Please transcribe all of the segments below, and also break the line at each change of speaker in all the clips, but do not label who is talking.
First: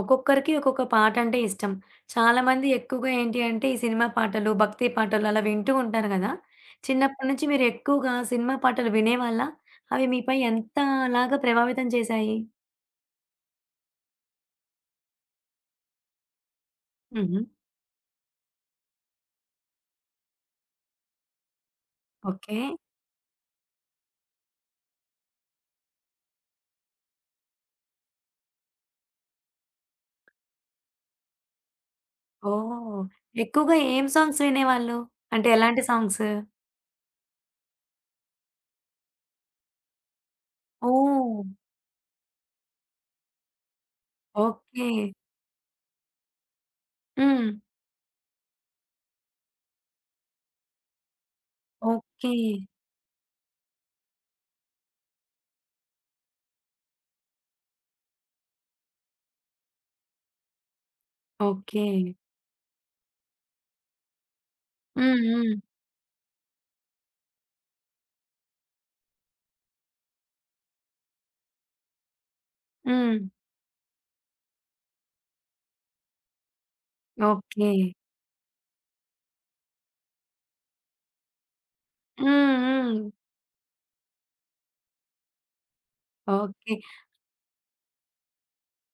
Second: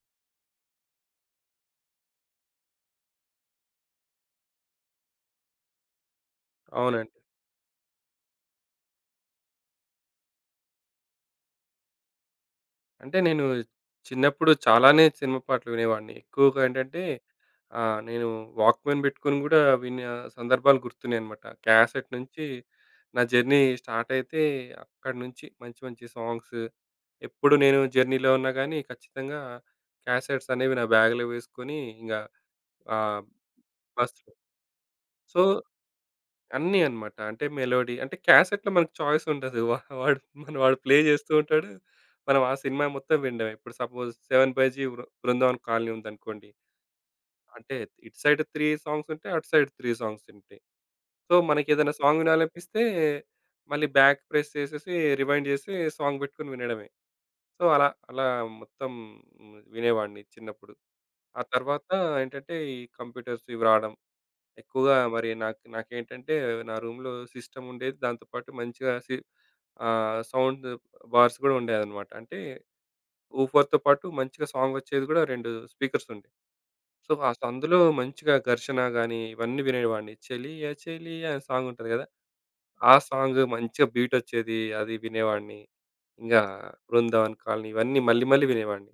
ఒక్కొక్కరికి ఒక్కొక్క పాట అంటే ఇష్టం. చాలామంది ఎక్కువగా ఏంటి అంటే, ఈ సినిమా పాటలు, భక్తి పాటలు అలా వింటూ ఉంటారు గదా!
అవునండి.
చిన్నప్పటి నుంచి మీరు ఎక్కువగా సినిమా పాటలు వినేవాళ్ళా? అవి మీపై ఎంతలాగా ప్రభావితం చేశాయి?
అంటే నేను చిన్నప్పుడు చాలానే సినిమా పాటలు వినేవాడిని. ఎక్కువగా ఏంటంటే
హుహు.
నేను వాక్‌మ్యాన్ పెట్టుకొని గూడా విన్న సందర్భాలు గుర్తున్నాయన్నమాట. క్యాసెట్ నుంచి
ఓకే.
నా జర్నీ స్టార్ట్ అయితే అక్కడి నుంచి మంచి మంచి సాంగ్స్, ఎప్పుడు నేను జర్నీలో ఉన్నా గానీ ఖచ్చితంగా క్యాసెట్స్ అనేవి నా బ్యాగ్‌లో వేసుకొని ఇంగా
ఓహ్!
ఆహ్,
ఎక్కువగా ఏం
బస్‌లో.
సాంగ్స్ వినేవాళ్ళు?
సో
అంటే ఎలాంటి సాంగ్స్?
అన్నీ అన్నమాట. అంటే మెలోడీ అంటే క్యాసెట్‌లో మనకు చాయిస్ ఉండదు. వాడు మన వాడు ప్లే చేస్తూ
ఓహ్!
ఉంటాడు. మనం ఆ సినిమా మొత్తం వినడమే. ఇప్పుడు suppose 'seven by
okay.
G', 'Brindavan colony' ఉందనుకోండి.
హ్మ్.
అంటే ఇటు సైడ్ 3 సాంగ్స్ ఉంటాయి. అటు సైడ్ 3 సాంగ్స్ ఉంటాయి. సో, మనకేదైనా సాంగ్
ఓకే.
వినాలనిపిస్తే మళ్ళీ బ్యాక్ ప్రెస్ చేసేసి, రివైండ్ చేసి, సాంగ్ పెట్టుకొని వినడమే. సో, అలా అలా మొత్తం వినేవాడిని చిన్నప్పుడు. ఆ
ఓకే.
తర్వాత ఏంటంటే ఈ కంప్యూటర్స్ ఇవి రావడం, ఎక్కువగా
హ్మ్.
మరి
హ్మ్.
నాకు నాకేంటంటే, నా రూమ్‌లో సిస్టమ్ ఉండేది. దాంతో పాటు మంచిగా సౌండ్ బార్స్ గూడా ఉండేదన్నమాట. అంటే
హ్మ్.
ఊఫర్‌తో పాటు మంచిగా సాంగ్ వచ్చేది గూడా, 2 స్పీకర్స్ ఉండే. So,
okay.
అందులో మంచిగా ఘర్షణ గాని ఇవన్నీ వినేవాడిని. 'చెలియా చెలియా' అని సాంగ్ ఉంటది గదా!
హ్మ్.
ఆ
హ్మ్.
సాంగ్ మంచిగా బీట్ వచ్చేది. అది వినేవాడిని. ఇంగా
ఓకే.
'బృందావన్ కాలనీ' ఇవన్నీ మళ్ళీ మళ్ళీ వినేవాడిని.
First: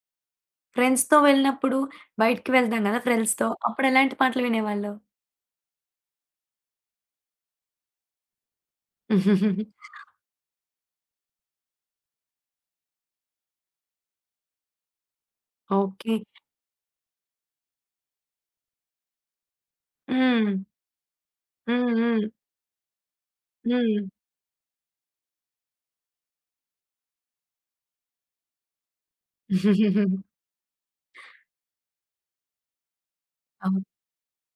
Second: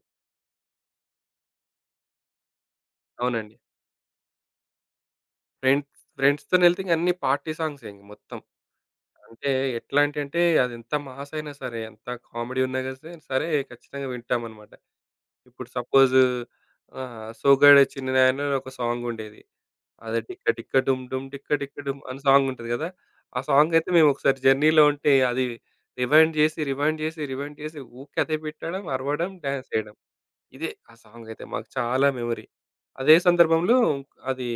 ఫ్రెండ్స్‌తో వెళ్ళినప్పుడు బయటికి వెళ్తాం గదా! ఫ్రెండ్స్‌తో.
అవునండి.
అప్పుడెలాంటి పాటలు వినేవాళ్ళు?
ఫ్రెండ్స్, ఫ్రెండ్స్‌తోనెళ్తే ఇంక అన్ని పార్టీ సాంగ్సే ఇంక మొత్తం. అంటే ఎట్లాంటంటే అదెంత మాస్ అయినా సరే, ఎంత కామెడీ ఉన్నా గాని సరే సరే ఖచ్చితంగా వింటామనమాట. ఇప్పుడు సపోజ్
ఓకే.
'సోగ్గాడే చిన్నినాయన' అని ఒక సాంగ్ ఉండేది. అదే 'డిక్క
హ్మ్.
డిక్క డుమ్ డుమ్ డిక్క డిక్క
హ్మ్.
డుమ్' అని
హ్మ్.
సాంగ్ ఉంటది గదా! ఆ సాంగ్ అయితే
హ్మ్.
మేము ఒకసారి జర్నీలో ఉంటే అది రివైండ్ జేసి, రివైండ్ జేసి, రివైండ్ జేసి ఊకె అదే పెట్టడం, అరవడం, డాన్స్ చేయడం. ఇదే ఆ సాంగ్ అయితే మాకు చాలా మెమరీ. అదే సందర్భంలో
అవును.
అది,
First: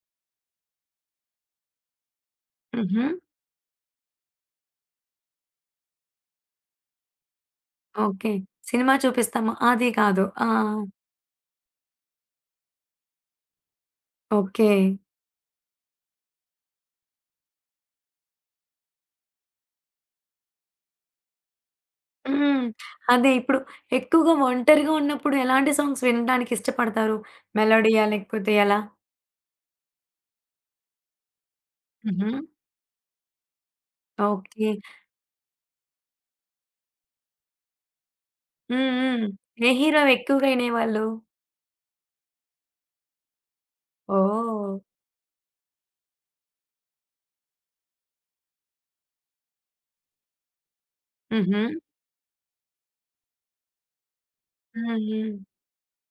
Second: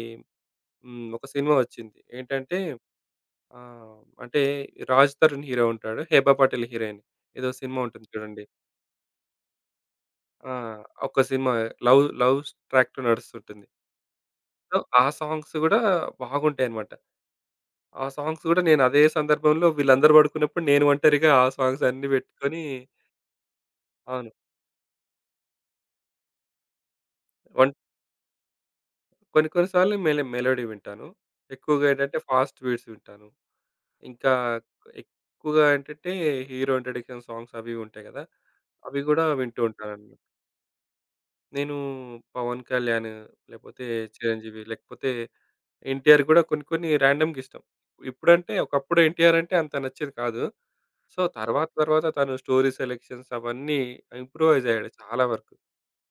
హ్మ్, ఒక సినిమా వచ్చింది. ఏంటంటే,
హుహు.
ఆ, అంటే 'రాజ్ తరుణ్' హీరో ఉంటాడు. 'హేబా పటేల్' హీరోయిన్. ఏదో సినిమా ఉంటుంది
ఓకే.
చూడండి.
సినిమా చూపిస్తాము. అది కాదు. ఆ!
ఆ! ఒక సినిమా లవ్ లవ్ ట్రాక్‌తో నడుస్తుంటుంది.
ఓకే.
సో, ఆ సాంగ్స్ గూడా బాగుంటాయన్నమాట. ఆ సాంగ్స్ గూడా నేను అదే సందర్భంలో వీళ్ళందరూ పడుకున్నప్పుడు నేను ఒంటరిగా ఆ సాంగ్స్ అన్నీ
హ్మ్.
పెట్టుకొని.
అదే ఇప్పుడు
అవును.
ఎక్కువగా ఒంటరిగా ఉన్నప్పుడు ఎలాంటి సాంగ్స్ వినడానికి ఇష్టపడతారు?
వన్
మెలోడీయా? లేకపోతే ఎలా?
కొన్ని కొన్ని సార్లు మెలోడీ వింటాను. ఎక్కువగా ఏంటంటే
హుహు.
ఫాస్ట్ బీట్స్ వింటాను. ఇంకా
ఓకే.
ఎక్కువగా ఏంటంటే హీరో ఇంట్రడక్షన్ సాంగ్స్ అవి ఉంటాయి గదా!
హ్మ్.
అవి గూడా
హ్మ్.
వింటూ
ఏ హీరో
ఉంటాను.
ఎక్కువగా వినేవాళ్ళు?
నేను 'పవన్ కళ్యాణ్', లేపోతే 'చిరంజీవి',
ఓహ్!
లేకపోతే 'ఎన్టీఆర్' గూడా కొన్ని కొన్ని ర్యాండమ్‌గా ఇష్టం. ఇప్పుడంటే, ఒకప్పుడు 'ఎన్టీఆర్' అంటే అంత నచ్చేది కాదు. సో,
హుహు.
తర్వాత తర్వాత తను స్టోరీ సెలక్షన్స్ అవన్నీ ఇంప్రూవైజ్
హ్మ్.
అయ్యాడు చాలా
హ్మ్.
వరకు.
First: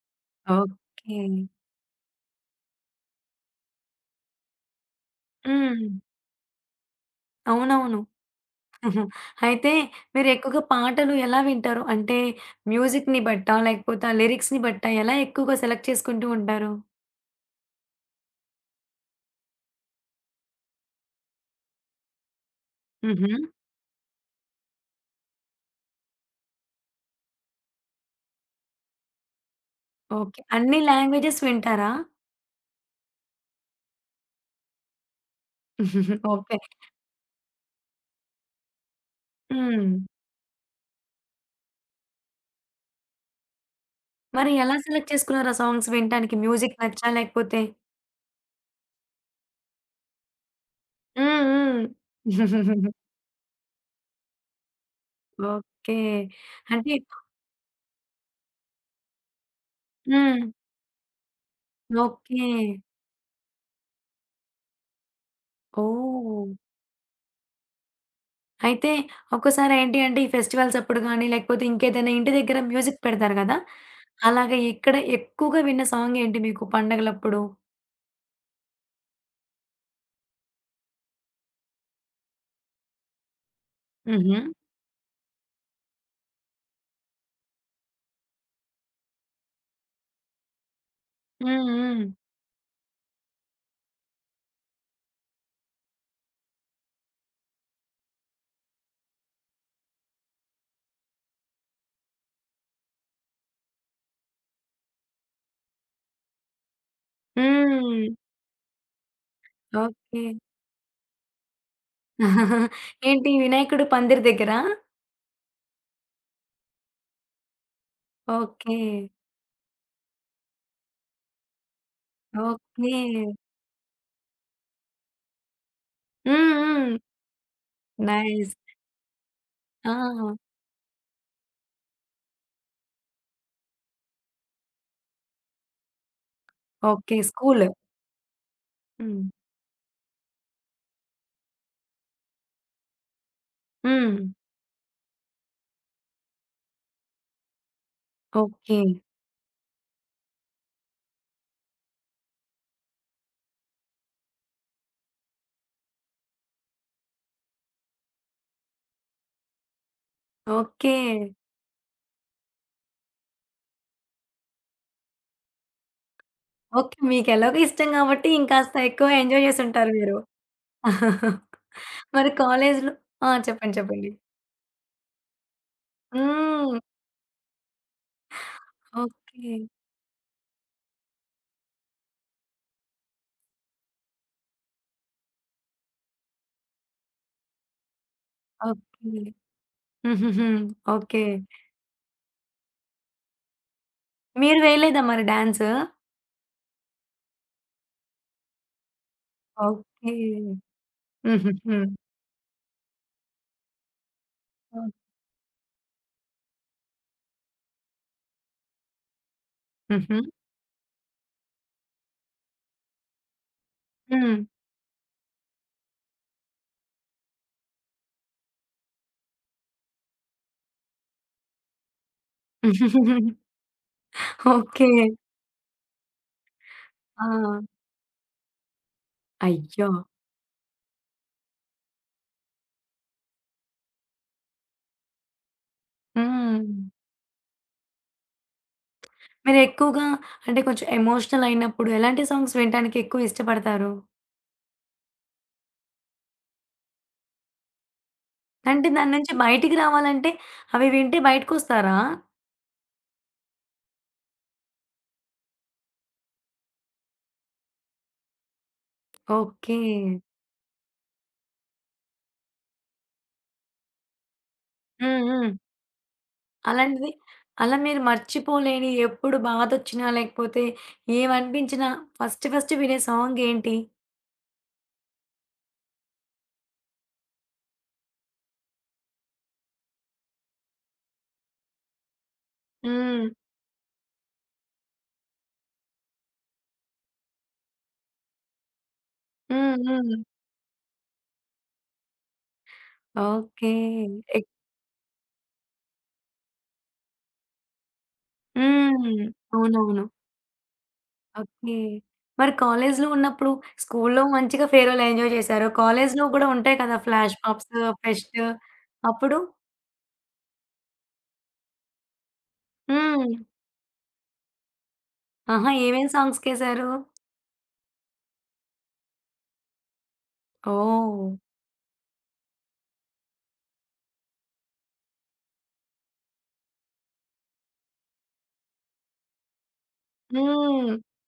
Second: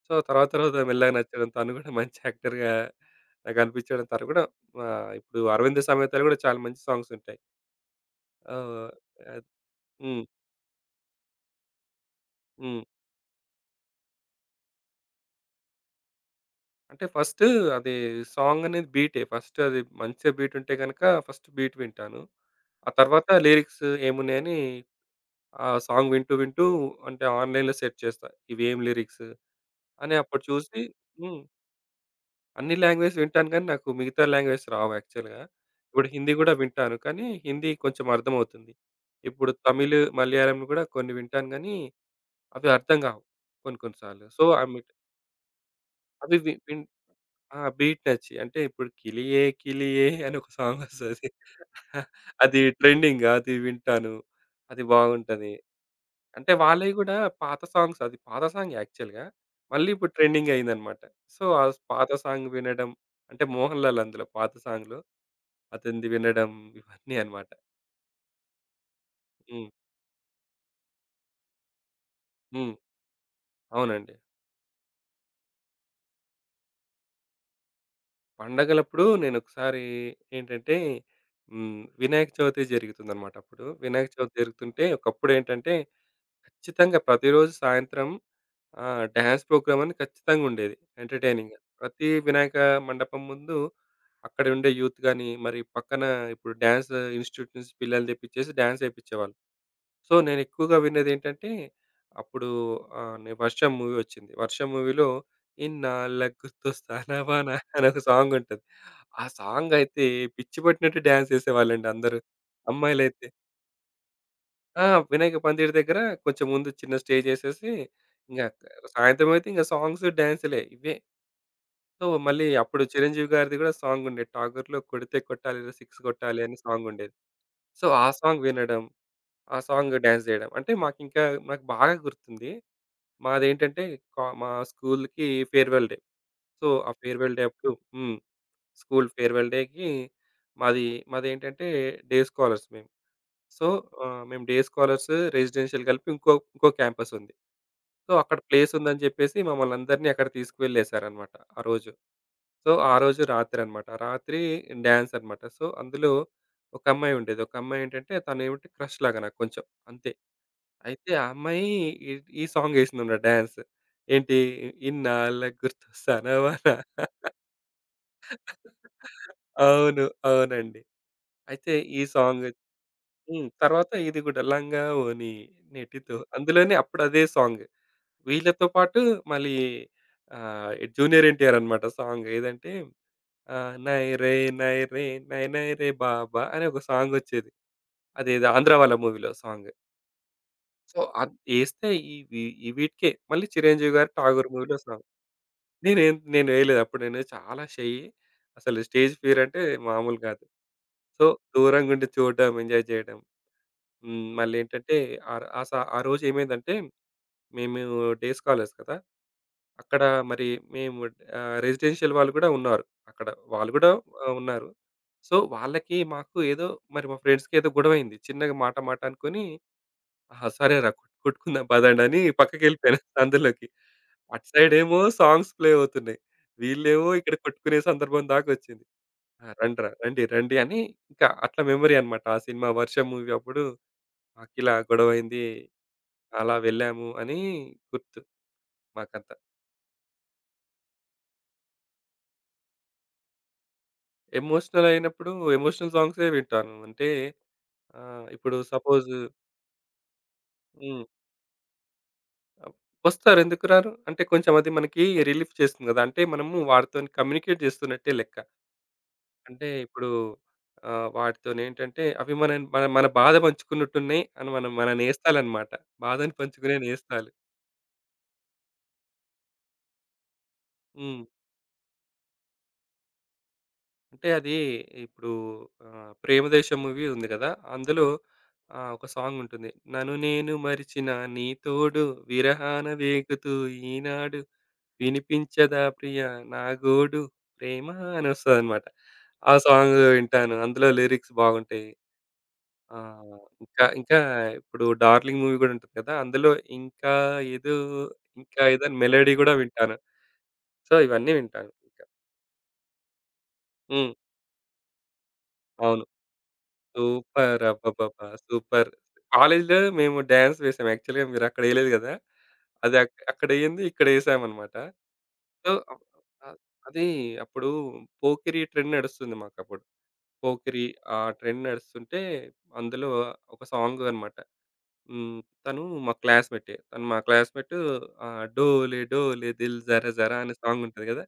సో, తర్వాత తర్వాత మెల్లగా
ఓకే.
నచ్చడం, తను గూడా మంచి యాక్టర్‌గా నాకనిపించడం, తను గూడా ఇప్పుడు 'అరవింద
హ్మ్.
సమేతలో' గూడా చాలా మంచి సాంగ్స్ ఉంటాయి.
అవునవును.
ఆహ్, అది
అయితే
హ్మ్.
మీరెక్కువగా పాటలు ఎలా వింటారు? అంటే
హ్మ్.
మ్యూజిక్‌ని బట్టా? లేకపోతే ఆ లిరిక్స్‌ని బట్టా? ఎలా ఎక్కువగా సెలెక్ట్ చేసుకుంటూ ఉంటారు?
అంటే ఫస్ట్ అది సాంగ్ అనేది బీటే. ఫస్ట్ అది మంచిగా బీట్ ఉంటే గనక ఫస్ట్ బీట్ వింటాను. ఆ తర్వాత
హుహు.
లిరిక్స్ ఏమున్నాయని ఆ సాంగ్ వింటూ, వింటూ అంటే ఆన్‌లైన్‌లో సెర్చ్ చేస్తా. ఇవేం లిరిక్స్ అని
ఓకే.
అప్పుడు
అన్ని
చూసి.
లాంగ్వేజెస్
హ్మ్.
వింటారా?
అన్ని లాంగ్వేజ్ వింటాను గానీ, నాకు మిగతా లాంగ్వేజ్ రావు యాక్చువల్‌గా. ఇప్పుడు హిందీ గూడా
ఓకే.
వింటాను. కానీ హిందీ కొంచెం అర్థమవుతుంది. ఇప్పుడు
హ్మ్.
తమిళ్, మలయాళం గూడా కొన్ని వింటాను గానీ, అవి అర్థం గావు కొన్ని, కొన్ని సార్లు. సో,
మరి
అవి
ఎలా సెలెక్ట్ చేసుకున్నారు ఆ సాంగ్స్ వినటానికి?
అవి వి
మ్యూజిక్
విన్
నచ్చా?
ఆ!
లేకపోతే
'బీట్ నచ్చి' అంటే, ఇప్పుడు 'కిలియే కిలియే' అని ఒక సాంగ్ వస్తది.
హ్మ్. హ్మ్.
అది ట్రెండింగ్, అది వింటాను. అది బాగుంటది.
ఓకే.
అంటే వాళ్ళయి
అంటే
గూడా పాత సాంగ్స్, అది పాత సాంగ్ యాక్చువల్‌గా. మళ్ళీ ఇప్పుడు
హ్మ్.
ట్రెండింగ్ అయిందన్నమాట. సో, ఆ పాత సాంగ్
ఓకే.
వినడం, అంటే 'మోహన్ లాల్' అందులో పాత సాంగ్‌లో. అతనిది వినడం,
ఓహ్!
ఇవన్నీ అన్నమాట.
అయితే
హ్మ్.
ఒక్కోసారి ఏంటి అంటే, ఈ ఫెస్టివల్స్ అప్పుడు గాని, లేకపోతే ఇంకేదైనా ఇంటి దగ్గర
హ్మ్.
మ్యూజిక్ పెడతారు గదా!
అవునండి.
అలాగా ఇక్కడ ఎక్కువగా విన్న సాంగ్ ఏంటి మీకు పండగలప్పుడు?
పండగలప్పుడు నేనొకసారి, ఏంటంటే, హ్మ్, వినాయక చవితి జరుగుతుందన్నమాట అప్పుడు. వినాయక చవితి
హుహు.
జరుగుతుంటే ఒకప్పుడేంటంటే ఖచ్చితంగా ప్రతిరోజు సాయంత్రం డాన్స్ ప్రోగ్రామ్ అని ఖచ్చితంగా ఉండేది. ఎంటర్‌టైనింగ్‌గా.
హ్మ్. హ్మ్.
ప్రతి వినాయక మండపం ముందు, అక్కడ ఉండే యూత్ గాని, మరి పక్కన ఇప్పుడు డాన్స్ ఇన్‌స్టిట్యూట్ నుంచి పిల్లల్ని తెప్పించేసి డాన్స్ ఏపిచ్చేవాళ్ళు. సో, నేను ఎక్కువగా విన్నదేంటంటే, అప్పుడు ఆహ్, నే 'వర్షం' మూవీ వచ్చింది. 'వర్షం' మూవీలో 'ఇన్నాళ్ళ గుర్తొస్తానవా నా' అని ఒక
హ్మ్.
సాంగ్ ఉంటది. ఆ సాంగ్ అయితే
ఓకే.
పిచ్చి పట్టినట్టు డాన్స్ ఏసేవాళ్ళండి అందరూ. అమ్మాయిలైతే.
ఏంటి వినాయకుడు పందిరి దగ్గరా?
ఆ! వినాయక పందిరి దగ్గర కొంచెం ముందు చిన్న స్టేజ్ ఏసేసి, ఇంగా
ఓకే.
సాయంత్రం అయితే ఇంగ సాంగ్స్, డాన్సులే ఇవే. సో, మళ్ళీ అప్పుడు
ఓకే.
చిరంజీవి గారిది గూడా సాంగుండేది. 'ఠాగూర్‌లో కొడితే కొట్టాలిరా సిక్స్ కొట్టాలి'
హ్మ్.
అని
హ్మ్.
సాంగుండేది. సో, ఆ సాంగ్
నైస్.
వినడం, ఆ సాంగ్ డాన్స్
ఆ!
జేయడం. అంటే మాకింకా, నాకు బాగా గుర్తుంది. మాదేంటంటే మా స్కూలుకి ఫేర్‌వెల్ డే. సో, ఆ
ఓకే.
Farewell day
school.
అప్పుడు, హ్మ్, స్కూలు
హ్మ్.
ఫేర్‌వెల్ డేకి మాది, మాదేంటంటే, డే స్కాలర్స్ మేము. సో,
హ్మ్.
మేము డే స్కాలర్స్, రెసిడెన్షియల్ కలిపి ఇంకో ఇంకో క్యాంపసుంది. సో, అక్కడ ప్లేస్
ఓకే.
ఉందని చెప్పేసి మమ్మల్నందరిని అక్కడ తీసుకువెళ్ళేసారనమాట ఆ రోజు. సో, ఆ రోజు రాత్రనమాట. రాత్రి డాన్స్ అనమాట. రాత్రి డ్యాన్స్ అన్నమాట. సో, అందులో ఒక అమ్మాయి ఉండేది. ఒక అమ్మాయి ఏంటంటే తనేమిటి క్రష్ లాగా నాకు కొంచెం, అంతే.
ఓకే.
అయితే ఆ అమ్మాయి ఈ ఈ సాంగ్ ఏసిందనమాట డాన్స్. ఏంటి 'ఇన్నాళ్ళకి గుర్తొస్తానవా
ఓకే.
నా'.
మీకెలాగో ఇష్టం గాబట్టి ఇంకాస్త ఎక్కువ ఎంజాయ్ జేసుంటారు
అవును.
మీరు.
అవునండి. అయితే ఈ
మరి
సాంగ్,
కాలేజ్‌లో ఆ!
హ్మ్,
చెప్పండి.
తర్వాత
చెప్పండి.
ఇది గూడా లంగా ఓణి నేటితో అందులోనే
హ్మ్.
అప్పుడు అదే సాంగ్. వీళ్ళతో పాటు
ఓకే.
మళ్ళీ జూనియర్ ఎన్టీఆర్ అనమాట సాంగ్. ఏదంటే 'నై రే, నై రే, నై నై రే బాబా' అని ఒక సాంగొచ్చేది. అదేదో 'ఆంధ్ర వాళ్ళ'
ఓకే.
మూవీలో సాంగ్.
హుహుహు.
So
okay.
ఏస్తే ఇవి ఈ వీటికే. మళ్ళీ చిరంజీవి గారి 'ఠాగూర్'
మీరు
మూవీలో సాంగ్.
వేయలేదా మరి డాన్సు?
నేను వేయలేదు. అప్పుడు నేను చాలా షై. అసలు స్టేజ్ ఫియర్ అంటే
ఓకే.
మామూలు కాదు. సో
హుహుహు.
దూరంగుండి చూడడం, ఎంజాయ్ చేయడం. హ్మ్.
హ్మ్.
మళ్ళేంటంటే ఆహ్, ఆ స ఆ రోజు ఏమైందంటే మేము డే స్కాలర్స్ కదా! అక్కడ
హుహు.
మరి మేము, రెసిడెన్షియల్ వాళ్ళు గూడా ఉన్నారు. అక్కడ వాళ్ళు గూడా
హ్మ్.
ఉన్నారు. సో, వాళ్ళకి మాకు ఏదో, మరి మా ఫ్రెండ్స్‌కి ఏదో గొడవైంది. చిన్నగా మాట మాట అనుకోని, ఆహా! సరేరా, కొట్టుకుందాం పదండి అని పక్కకెళ్ళిపోయాను సందులోకి. అటు
ఓకే.
సైడేమో సాంగ్స్ ప్లే అవుతున్నాయి. వీళ్ళేమో
ఆ!
ఇక్కడ కొట్టుకునే సందర్భం దాకొచ్చింది. ఆ!
అయ్యో!
రండిరా, రండి రండి అని, ఇంకా అట్లా మెమరీ అన్నమాట. ఆ సినిమా 'వర్షం' మూవీ అప్పుడు మాకిలా గొడవైంది. అలా
హ్మ్.
వెళ్ళాము అని గుర్తు మాకంతా.
మీరెక్కువగా అంటే కొంచెం ఎమోషనల్ అయినప్పుడు ఎలాంటి సాంగ్స్ వినటానికి ఎక్కువ ఇష్టపడతారు?
ఎమోషనల్ అయినప్పుడు ఎమోషనల్ సాంగ్సే వింటాను. అంటే ఇప్పుడు
అంటే దాని
సపోజ్,
నుంచి బయటికి రావాలంటే అవి
హ్మ్,
వింటే బయటకొస్తారా?
ఆహ్, వస్తారు, ఎందుకు రారు? అంటే కొంచెం అది మనకి రిలీఫ్ చేస్తుంది గదా! అంటే మనము వాటితోని కమ్యూనికేట్ చేస్తున్నట్టే లెక్క. అంటే
ఓకే.
ఇప్పుడు వాటితోనేంటంటే అవి మన మన మన బాధ పంచుకున్నట్టున్నాయి అని మనం మన
హ్మ్. హ్మ్.
నేస్తాలన్నమాట. బాధను పంచుకునే
అలాంటిది
నేస్తాలు.
అలా మీరు మర్చిపోలేని ఎప్పుడు బాధొచ్చినా, లేకపోతే
హ్మ్.
ఏమనిపించినా ఫస్ట్ ఫస్ట్ వినే సాంగేంటి?
అంటే అది ఇప్పుడు 'ప్రేమదేశం' మూవీ ఉంది గదా! అందులో ఒక సాంగ్ ఉంటుంది. 'నన్ను నేను మరిచిన, నీ తోడు విరహాన
హ్మ్.
వేగుతూ, ఈనాడు వినిపించదా ప్రియా, నా గోడు ప్రేమ' అని వస్తదనమాట. ఆ
హ్మ్.
సాంగ్
హ్మ్.
వింటాను. అందులో లిరిక్స్ బాగుంటాయి. ఆ!
ఓకే.
ఇంకా ఇంకా
ఎక్
ఇప్పుడు 'డార్లింగ్' మూవీ గూడా ఉంటుంది కదా! అందులో ఇంకా ఏదో, ఇంకా ఏదో అని
హ్మ్.
మెలోడీ గూడా వింటాను.
అవునవును.
సో, ఇవన్నీ వింటాను.
ఓకే.
ఇంకా.
మరి కాలేజీలో ఉన్నప్పుడు
హ్మ్.
స్కూల్లో మంచిగా ఫేర్‌వెల్ ఎంజాయ్ చేశారు.
అవును.
కాలేజీలో కూడా ఉంటాయి కదా! Flash
super!
మాబ్స్,
అబ్బబ్బబ్బా!
Fest
super!
అప్పుడు?
కాలేజ్‌లో మేము డాన్స్ వేసాం. యాక్చువల్‌గా మీరక్కడ ఎయలేదు గదా! అది
హ్మ్.
అక్కడెయ్యింది, ఇక్కడేసామనమాట.
ఆహా!
సో, అప్
ఏమేం
ఆహ్,
సాంగ్స్‌కేశారు?
అది అప్పుడు పోకిరి ట్రెండ్ నడుస్తుంది మాకప్పుడు. పోకిరి ఆ
ఓహ్!
ట్రెండ్ నడుస్తుంటే, అందులో ఒక సాంగ్ అనమాట. హ్మ్. తను మా క్లాస్‌మేటే. తను మా క్లాస్‌మేటు. 'డోలే డోలే దిల్ జర జర' అనే
హ్మ్.
సాంగుంటది గదా!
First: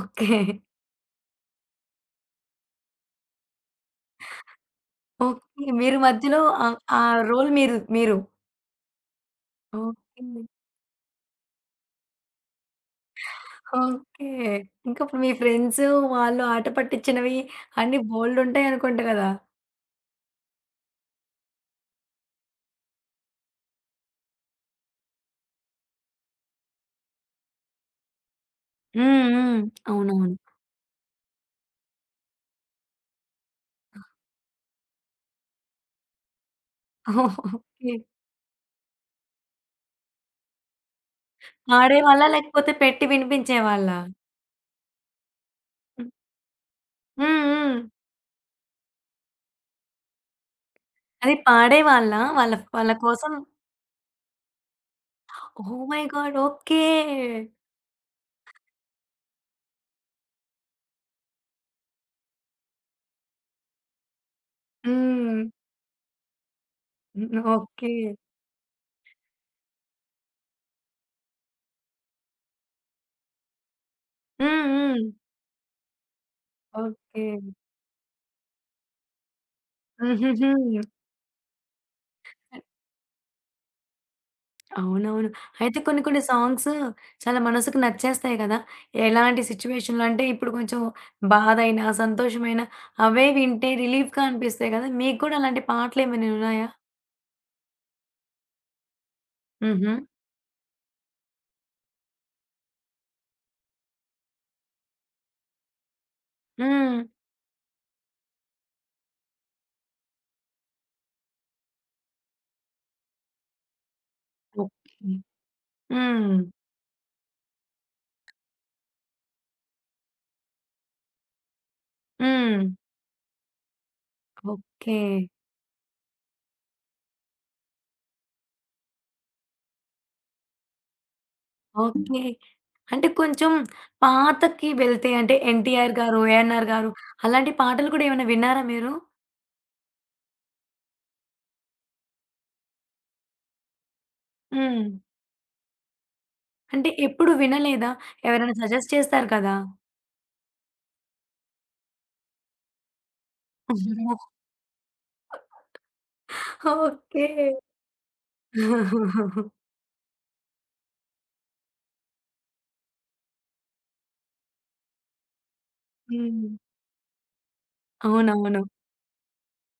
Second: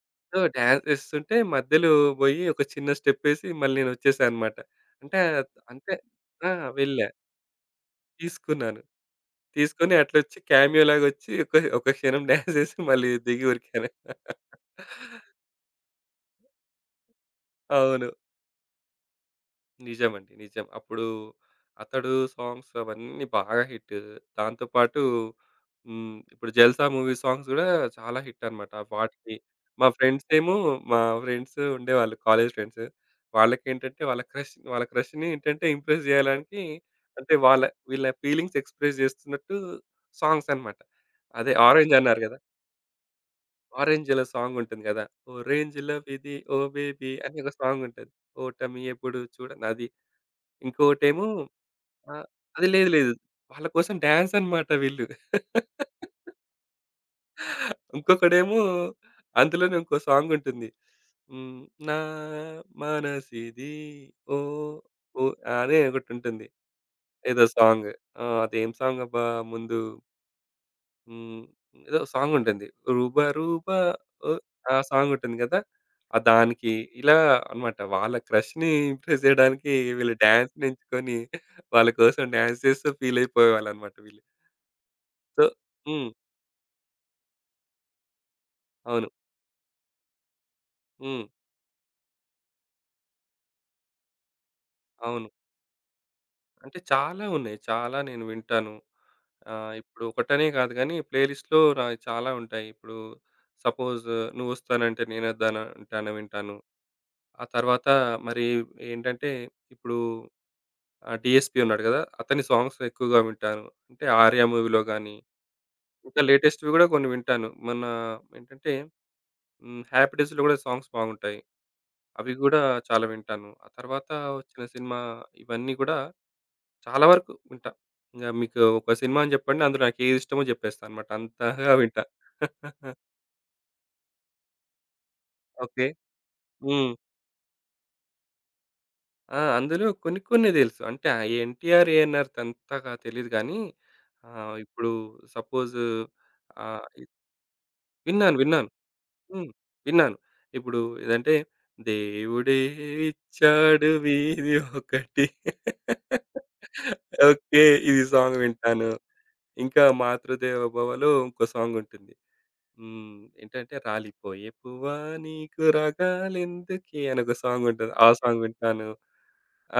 ఓకే.
సో, డాన్స్ చేస్తుంటే మధ్యలో బోయి ఒక చిన్న స్టెప్పేసి మళ్ళీ నేనొచ్చేసాననమాట. అంటే,
ఓకే.
అంటే
మీరు మధ్యలో
ఆ!
ఆ
వెళ్ళా.
రోల్ మీరు మీరు.
తీసుకున్నాను. తీసుకొని
ఓకే.
అట్లొచ్చి క్యామియో లాగొచ్చి ఒక ఒక క్షణం డాన్స్ చేసి మళ్ళీ దిగి ఉరికాను.
ఓకే. ఇంకప్పుడు మీ ఫ్రెండ్సు వాళ్ళు ఆట పట్టిచ్చినవి అన్నీ
అవును.
బోలెడుంటాయనుకుంట గదా!
నిజమండి. నిజం. అప్పుడు అతడు సాంగ్స్ అవన్నీ బాగా హిట్. దాంతో పాటు, హ్మ్, ఇప్పుడు 'జల్సా' మూవీ సాంగ్స్ గూడా చాలా హిట్ అన్నమాట.
హ్మ్.
వాటికి
హ్మ్.
మా
అవునవును.
ఫ్రెండ్సేమో, మా ఫ్రెండ్స్ ఉండేవాళ్ళు కాలేజ్ ఫ్రెండ్స్. వాళ్ళకేంటంటే వాళ్ళ క్రష్‌ని ఏంటంటే ఇంప్రెస్ జేయడానికి, అంటే వాళ్ళ,
ఓకే.
వీళ్ళ ఫీలింగ్స్ ఎక్స్‌ప్రెస్ జేస్తున్నట్టు సాంగ్స్ అన్నమాట. అదే 'ఆరెంజ్' అన్నారు
పాడేవాళ్ళా?
గదా!
లేకపోతే పెట్టి వినిపించేవాళ్ళా?
'ఆరెంజ్‌లో' సాంగ్ ఉంటుంది గదా! 'ఓ రేంజ్ లవ్
హ్మ్.
ఇది ఓ బేబీ' అని
హ్మ్.
ఒక
హ్మ్.
సాంగ్ ఉంటది. 'ఓటమి ఎప్పుడు చూడనది' ఇంకొకటేమో,
అది పాడేవాళ్ళా?
ఆహ్,
వాళ్ళ
అది లేదు
వాళ్ళ
లేదు.
కోసం
వాళ్ళ కోసం డాన్స్ అన్నమాట వీళ్ళు.
Oh my god! ఓకే.
ఇంకొకడేమో అందులోనే ఇంకో సాంగ్ ఉంటుంది. హ్మ్. నా మనసిది, ఓ, ఓ,
హ్మ్.
అదే ఒకటుంటుంది.
హ్మ్.
ఏదో సాంగ్.
ఓకే.
ఆ! అదేం సాంగ్ అబ్బా! ముందు, హ్మ్, ఏదో సాంగుంటుంది. 'రూబ రూబ ఓ'
హ్మ్.
ఆ
హ్మ్.
సాంగుంటుంది గదా! ఆ దానికి ఇలా
ఓకే.
అన్నమాట. వాళ్ళ క్రష్‌ని ఇంప్రెస్ జేయడానికి వీళ్ళు డాన్స్‌ని
హుహుహు.
ఎంచుకొని వాళ్ళ కోసం డాన్స్ చేస్తూ ఫీలయిపోయేవాళ్ళన్నమాట వీళ్ళు.
అవునవును.
సో
అయితే కొన్ని
హ్మ్.
కొన్ని సాంగ్స్ చాలా మనసుకు నచ్చేస్తాయి గదా!
అవును.
ఎలాంటి సిట్యుయేషన్‌లో అంటే ఇప్పుడు కొంచెం
హ్మ్.
బాధైనా, సంతోషమైనా అవే వింటే రిలీఫ్‌గా అనిపిస్తాయి గదా! మీకు
అవును.
గూడా అలాంటి పాటలేమైనా ఉన్నాయా?
అంటే చాలా ఉన్నాయి. చాలా నేను వింటాను.
హుహు.
ఇప్పుడు ఒకటనే కాదు గానీ ప్లే లిస్ట్‌లో నాయి చాలా ఉంటాయి. ఇప్పుడు సపోజ్ నువ్వొస్తానంటే నేనొద్దాన అంటాన వింటాను.
హ్మ్.
ఆ తర్వాత మరి, ఏంటంటే, ఇప్పుడు ఆ! 'డీఎస్‌పీ' ఉన్నాడు గదా! అతని సాంగ్స్ ఎక్కువగా వింటాను. అంటే 'ఆర్య' మూవీలో గాని,
ఓకే.
ఇంకా
హ్మ్.
లేటెస్ట్‌వి గూడా కొన్ని వింటాను. మొన్న ఏంటంటే, హ్మ్, 'హ్యాపీ డేస్‌లో' గూడా సాంగ్స్ బాగుంటాయి. అవి గూడా
హ్మ్.
చాలా వింటాను. ఆ తర్వాత వచ్చిన
ఓకే.
సినిమా ఇవన్నీ గూడా చాలా వరకు వింటా. ఇంగ మీకు ఒక సినిమా అని జెప్పండి. అందులో నాకేది ఇష్టమో జెప్పేస్తా అన్నమాట. అంతగా వింటా.
ఓకే. అంటే కొంచెం పాతకి వెళ్తే అంటే
ఓకే.
'ఎన్టీఆర్' గారు, 'ఏఎన్నార్' గారు
హ్మ్.
అలాంటి పాటలు కూడా ఏమైనా విన్నారా మీరు?
ఆ! అందులో కొన్ని కొన్ని దెలుసు. అంటే ఆ 'ఎన్టీఆర్, ఏఎన్ఆర్‌ది' అంతగా తెలీదు గానీ
హ్మ్.
ఇప్పుడు సపోజ్, ఆహ్
అంటే ఎప్పుడు వినలేదా?
విన్నాను.
ఎవరైనా
విన్నాను.
సజెస్ట్ చేస్తారు
హ్మ్.
కదా!
విన్నాను. ఇప్పుడు ఏదంటే 'దేవుడే ఇచ్చాడు వీధి ఒకటి'.
ఓకే.
ఓకే. ఇది సాంగ్ వింటాను. ఇంకా 'మాతృదేవ భవ'లో ఇంకో సాంగ్ ఉంటుంది. హ్మ్. ఏంటంటే 'రాలిపోయే పువ్వా నీకు
హ్మ్.
రాగాలెందుకే' అని ఒక సాంగ్ ఉంటది. ఆ సాంగ్
అవునవును.
వింటాను.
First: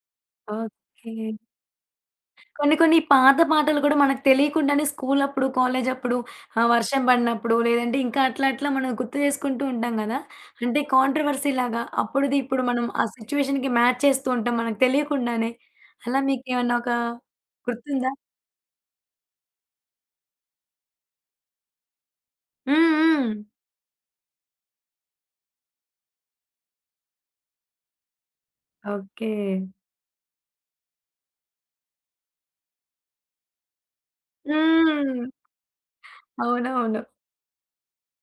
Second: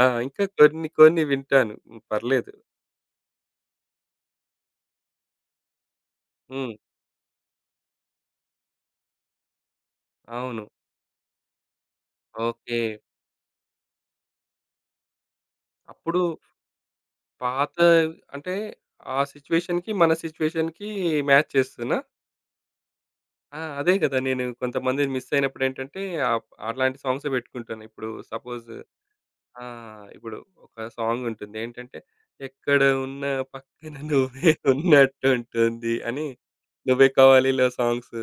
ఆ! ఇంకా కొన్ని
ఓకే.
కొన్ని వింటాను. హ్మ్. పర్లేదు.
కొన్ని కొన్ని పాత పాటలు కూడా మనకు తెలియకుండానే స్కూలప్పుడు, కాలేజప్పుడు
హ్మ్.
వర్షం పడినప్పుడు లేదంటే ఇంకా అట్లా అట్లా మనం గుర్తు చేసుకుంటూ ఉంటాం గదా!
అవును.
అంటే కాంట్రోవర్సీ లాగా అప్పుడిది ఇప్పుడు
ఓకే.
మనం ఆ సిట్యుయేషన్‌కి మ్యాచ్ చేస్తూ ఉంటాం మనకు తెలియకుండానే. అలా
అప్పుడు
మీకేమన్నా ఒక
పాత,
గుర్తుందా?
అంటే ఆ సిచ్యుయేషన్‌కి, మన సిచ్యుయేషన్‌కి మ్యాచ్ చేస్తున్నా.
హ్మ్. హ్మ్.
ఆ! అదే కదా! నేను కొంతమందిని మిస్ అయినప్పుడు ఏంటంటే, ఆహ్, అట్లాంటి సాంగ్సే పెట్టుకుంటాను. ఇప్పుడు సపోజ్,
ఓకే.
ఇప్పుడు ఒక సాంగ్ ఉంటుంది. ఏంటంటే, 'ఎక్కడ ఉన్నా పక్కన నువ్వే
హ్మ్.
ఉన్నట్టుంటుంది' అని,
అవునవును.
'నువ్వే కావాలి'లో సాంగ్స్.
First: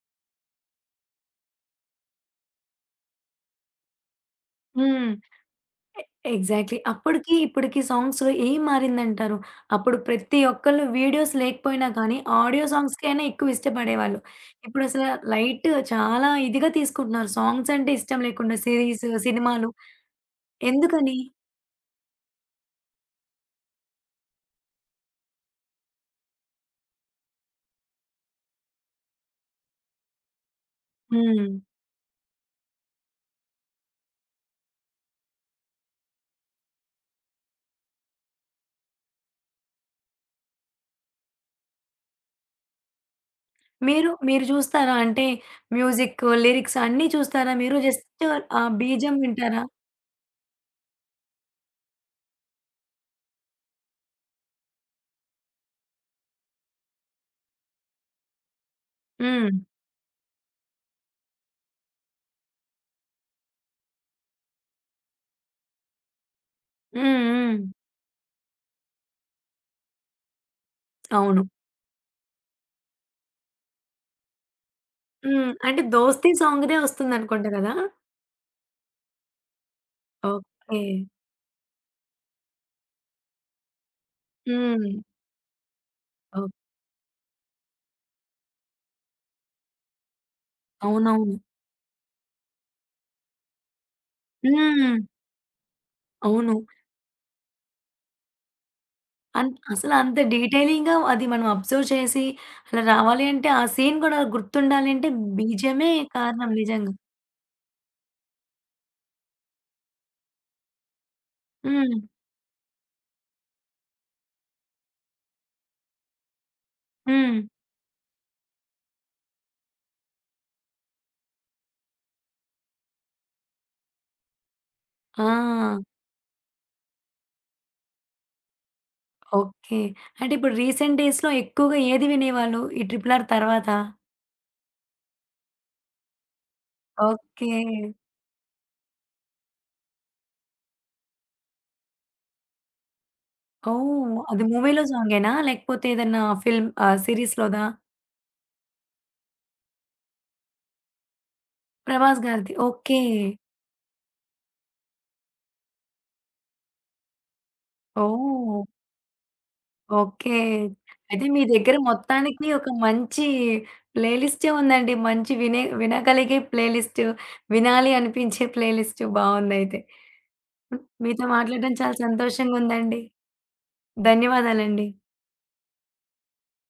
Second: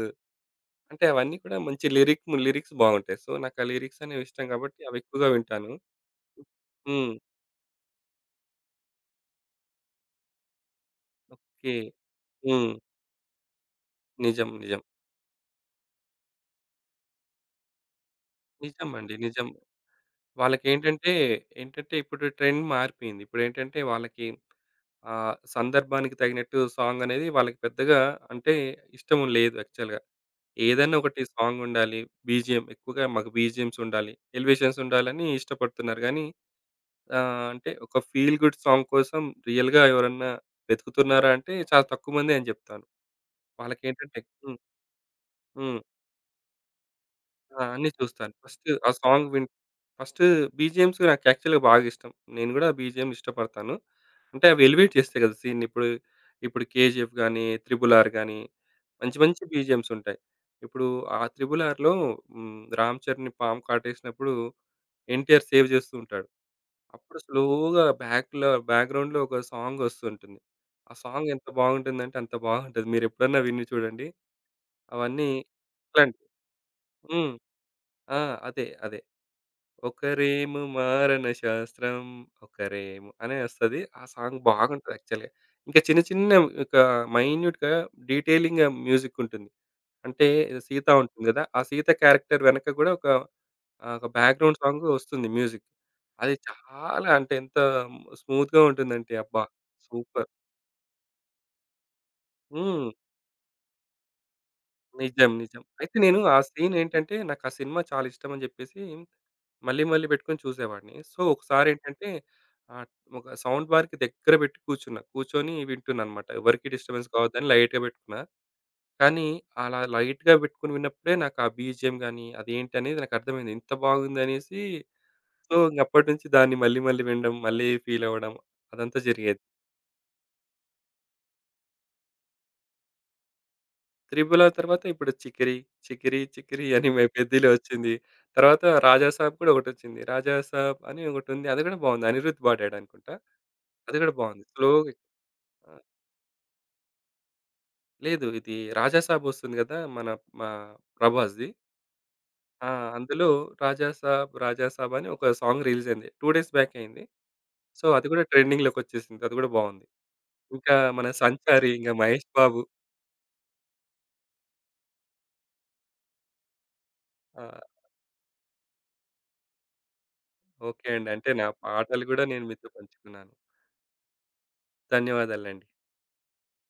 అంటే అవన్నీ కూడా మంచి లిరిక్స్ బాగుంటాయి. సో, నాకు ఆ లిరిక్స్ అనేవి ఇష్టం కాబట్టి అవి
హ్మ్.
ఎక్కువగా వింటాను.
ఎగ్జాక్ట్‌లీ.
హ్మ్.
అప్పటికి, ఇప్పటికి సాంగ్స్‌లో ఏం మారిందంటారు? అప్పుడు ప్రతి ఒక్కళ్ళు వీడియోస్
ఓకే.
లేకపోయినా కానీ, ఆడియో
హ్మ్.
సాంగ్స్‌కైనా ఎక్కువ ఇష్టపడేవాళ్ళు.
నిజం. నిజం.
ఇప్పుడసల లైట్ చాలా ఇదిగా తీసుకుంటున్నారు. సాంగ్స్ అంటే ఇష్టం లేకుండా
నిజం
సిరీస్,
అండి. నిజం.
సినిమాలు
వాళ్ళకేంటంటే,
ఎందుకని?
ఏంటంటే ఏంటంటే ఇప్పుడు ట్రెండ్ మారిపోయింది. ఇప్పుడేంటంటే వాళ్ళకి సందర్భానికి తగినట్టు సాంగ్ అనేది వాళ్ళకి పెద్దగా, అంటే ఇష్టం లేదు యాక్చువల్‌గా. ఏదైనా ఒకటి
హ్మ్.
సాంగ్ ఉండాలి. బీజీఎం ఎక్కువగా, మాకు బీజీఎమ్స్ ఉండాలి. ఎలివేషన్స్ ఉండాలని ఇష్టపడుతున్నారు గానీ, అంటే ఒక ఫీల్ గుడ్ సాంగ్ కోసం రియల్‌గా ఎవరన్నా వెతుకుతున్నారా అంటే చాలా తక్కువ మందే అని చెప్తాను.
మీరు,
వాళ్ళకేంటంటే
మీరు
హ్మ్.
చూస్తారా? అంటే
హ్మ్.
మ్యూజిక్, లిరిక్స్ అన్నీ చూస్తారా
ఆ!
మీరు?
అన్నీ
జస్ట్
చూస్తాను.
ఆ
ఫస్ట్ ఆ
బీజం
సాంగ్ విన్
వింటారా?
ఫస్ట్ బీజీఎమ్స్ నాకు యాక్చువల్‌గా బాగా ఇష్టం. నేను గూడా బీజీఎం ఇష్టపడతాను. అంటే అవి ఎలివేట్ చేస్తాయి గదా! సీన్‌ని. ఇప్పుడు 'కేజీఎఫ్' గాని, 'త్రిబుల్ ఆర్' గాని మంచి మంచి
హ్మ్.
బీజీఎమ్స్ ఉంటాయి. ఇప్పుడు ఆ 'త్రిబుల్ ఆర్‌లో', హ్మ్, 'రామ్ చరణ్' పాము కాటేసినప్పుడు 'ఎన్టీఆర్' సేవ్ చేస్తూ ఉంటాడు.
హ్మ్.
అప్పుడు
హ్మ్.
స్లోగా బ్యాక్‌లో, బ్యాక్‌గ్రౌండ్‌లో ఒక సాంగ్ వస్తుంటుంది. ఆ సాంగ్
అవును.
ఎంత బాగుంటుందంటే అంత బాగుంటది. మీరెప్పుడన్నా విని చూడండి. అవన్నీ
హ్మ్. అంటే
ఇట్లాంటివి.
'దోస్తీ' సాంగ్‌దే
హ్మ్.
వస్తుందనుకుంట కదా!
ఆ! అదే. అదే. ఒకరేమో
ఓకే.
'మారన శాస్త్రం', ఒకరేమో అనే వస్తది. ఆ సాంగ్
హ్మ్.
బాగుంటది యాక్చువల్‌గా. ఇంకా చిన్న చిన్న
ఓకే.
ఒక మైన్యూట్‌గా, డీటెయిలింగ్‌గా మ్యూజిక్ ఉంటుంది. అంటే సీత ఉంటుంది
అవునవును.
గదా! ఆ సీత క్యారెక్టర్ వెనక గూడా ఒక ఒక బ్యాక్‌గ్రౌండ్ సాంగ్
హ్మ్.
వస్తుంది మ్యూజిక్. అది
అవును.
చాలా, అంటే ఎంత స్మూత్‌గా ఉంటుందంటే, అబ్బా!
అసలంత
సూపర్.
డీటెయిలింగ్‌గా అది మనం అబ్జర్వ్ చేసి అలా
హ్మ్.
రావాలి అంటే, ఆ సీన్ గూడా గుర్తుండాలి అంటే
నిజం. నిజం.
బీజీఎమే
అయితే నేను ఆ
కారణం
సీన్
నిజంగా.
ఏంటంటే నాకు ఆ సినిమా చాలా ఇష్టం అని జెప్పేసి మళ్ళీ మళ్ళీ పెట్టుకొని చూసేవాడిని. సో,
హ్మ్.
ఒకసారేంటంటే ఆహ్, ఒక సౌండ్ బార్‌కి దగ్గర పెట్టి కూర్చున్నా. కూర్చొని వింటున్నాననమాట. ఎవరికీ డిస్టర్బెన్స్
హ్మ్.
కావద్దని లైట్‌గా పెట్టుకున్నా. కానీ అలా లైట్‌గా పెట్టుకొని విన్నప్పుడే నాకు ఆ బీజీఎం గాని, అదేంటనేది నాకు అర్థమైంది. ఇంత బాగుందనేసి, సో, ఇంక
ఆ!
అప్పటినుంచి దాన్ని మళ్ళీ మళ్ళీ వినడం, మళ్ళీ ఫీల్ అవ్వడం, అదంతా జరిగేది.
ఓకే. అంటే ఇప్పుడు రీసెంట్ డేస్‌లో ఎక్కువగా ఏది వినేవాళ్ళు ఈ 'ట్రిపుల్ ఆర్' తర్వాత?
'త్రిబుల్' ఆ తర్వాత ఇప్పుడు 'చికిరి చికిరి చికిరి' అని 'పెద్దిలో'
ఓకే.
వచ్చింది. తర్వాత 'రాజాసాబ్' కూడా ఒకటొచ్చింది. 'రాజాసాబ్' అని ఒకటుంది. అది కూడా బాగుంది. అనిరుద్ పాడాడనుకుంటా. అది
ఓహ్!
కూడా
అది
బాగుంది.
మూవీలో
స్లోగా.
సాంగేనా?
ఆ!
లేకపోతే ఏదన్నా ఫిల్మ్ సీరీస్‌లోదా?
లేదు. ఇది 'రాజాసాబ్' వస్తుంది గదా! మా ప్రభాస్‌ది.
'ప్రభాస్' గారిది.
ఆ!
ఓకే.
అందులో 'రాజాసాబ్ రాజాసాబ్' అని ఒక సాంగ్ రిలీజ్ అయింది. 2 డేస్ బ్యాక్ అయింది. సో, అది గూడా
ఓహ్!
ట్రెండింగ్‌లోకొచ్చేసింది. అది గూడా బావుంది.
ఓకే.
ఇంకా మన
అయితే మీ
'సంచారి'
దగ్గర
ఇంగ 'మహేష్
మొత్తానికి
బాబు'.
ఒక మంచి ప్లే లిస్టే ఉందండి. మంచి వినగలిగే ప్లే లిస్ట్,
ఆ!
వినాలి అనిపించే ప్లే లిస్ట్ బావుందయితే.
ఓకే అండి.
మీతో
అంటే నా
మాట్లాడడం చాలా
పాటలు గూడా నేను మీతో
సంతోషంగుందండి.
పంచుకున్నాను.
ధన్యవాదాలండి.
ధన్యవాదాలండి.